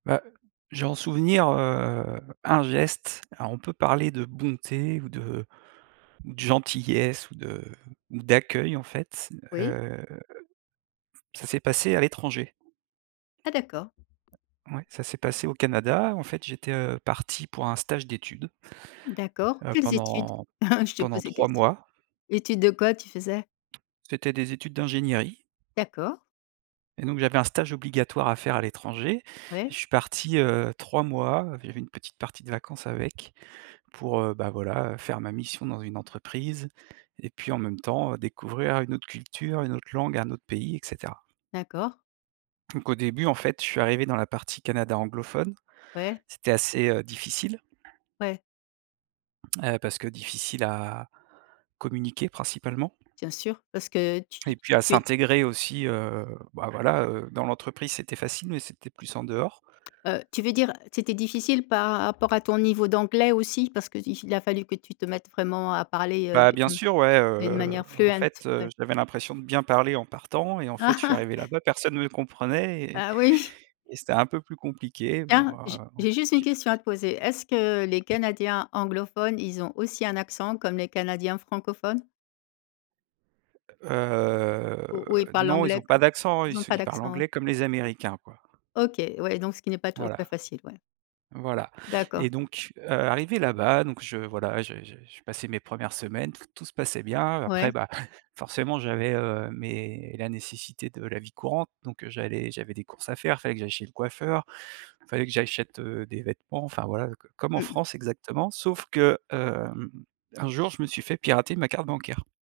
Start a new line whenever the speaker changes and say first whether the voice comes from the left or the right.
right: Bah, j'ai en souvenir, heu, un geste, alors on peut parler de bonté ou de ou de gentillesse ou de ou d'accueil, en fait,
left: Oui.
right: heu, ça s'est passé à l'étranger.
left: Ah d'accord.
right: Ouais, ça s'est passé au Canada, en fait, j'étais, heu, parti pour un stage d'études,
left: D'accord.
right: heu,
left: Quelles études?
right: pendant
left: Je te
right: pendant
left: pose des
right: 3
left: questions.
right: mois.
left: Étude de quoi, tu faisais?
right: C'était des études d'ingénierie.
left: D'accord.
right: Et donc, j'avais un stage obligatoire à faire à l'étranger et je
left: Ouais.
right: suis parti, heu, 3 mois, j'avais une petite partie de vacances avec, pour, heu, bah, voilà, faire ma mission dans une entreprise et puis en même temps, heu, découvrir une autre culture, une autre langue, un autre pays et cetera.
left: D'accord.
right: Donc, au début, en fait, je suis arrivé dans la partie Canada anglophone,
left: Ouais.
right: c'était assez, heu, difficile
left: Ouais.
right: heu, parce que difficile à communiquer principalement
left: Bien sûr, parce que tu
right: et puis à
left: tu é
right: s'intégrer aussi, heu, bah, voilà, dans l'entreprise c'était facile mais c'était plus en dehors.
left: Heu, tu veux dire, c'était difficile par rapport à ton niveau d'anglais aussi parce qu'i il a fallu que tu te mettes vraiment à parler, heu,
right: Bah, bien
left: de, mmh,
right: sûr, ouais,
left: d'une
right: heu,
left: manière
right: en
left: fluent?
right: fait, heu,
left: Ouais.
right: j'avais l'impression de bien parler en partant et en fait, je suis arrivé là-bas, personne me comprenait et
left: Ah oui!
right: et c'était un peu plus compliqué. Bon,
left: Tiens! J'ai
right: heu,
left: j'ai juste une
right: j'ai
left: question à
right: j'ai
left: te poser. Est-ce que les canadiens anglophones, ils ont aussi un accent comme les canadiens francophones?
right: Heu,
left: Ou ou ils parlent
right: non, ils ont
left: l'anglais,
right: pas
left: com
right: d'accent, ils
left: ils ont
right: se
left: pas
right: ils parlent
left: d'accent, eux?
right: anglais comme les américains, quoi.
left: OK, ouais, donc ce qui n'est pas toujours très
right: Voilà,
left: facile, ouais
right: voilà
left: D'accord.
right: et donc heu, arrivé là-bas, donc je voilà, je je je passais mes 1res semaines, tout tout se passait bien après,
left: Ouais.
right: bah, forcément, j'avais, heu, mes la nécessité de la vie courante donc heu, j'allais j'avais des courses à faire, il fallait que j'aille chez le coiffeur, il fallait que j'achète, heu, des vêtements, enfin, voilà, c comme en
left: Mmh mh.
right: France, exactement, sauf que, hem, un jour, je me suis fait pirater ma carte bancaire.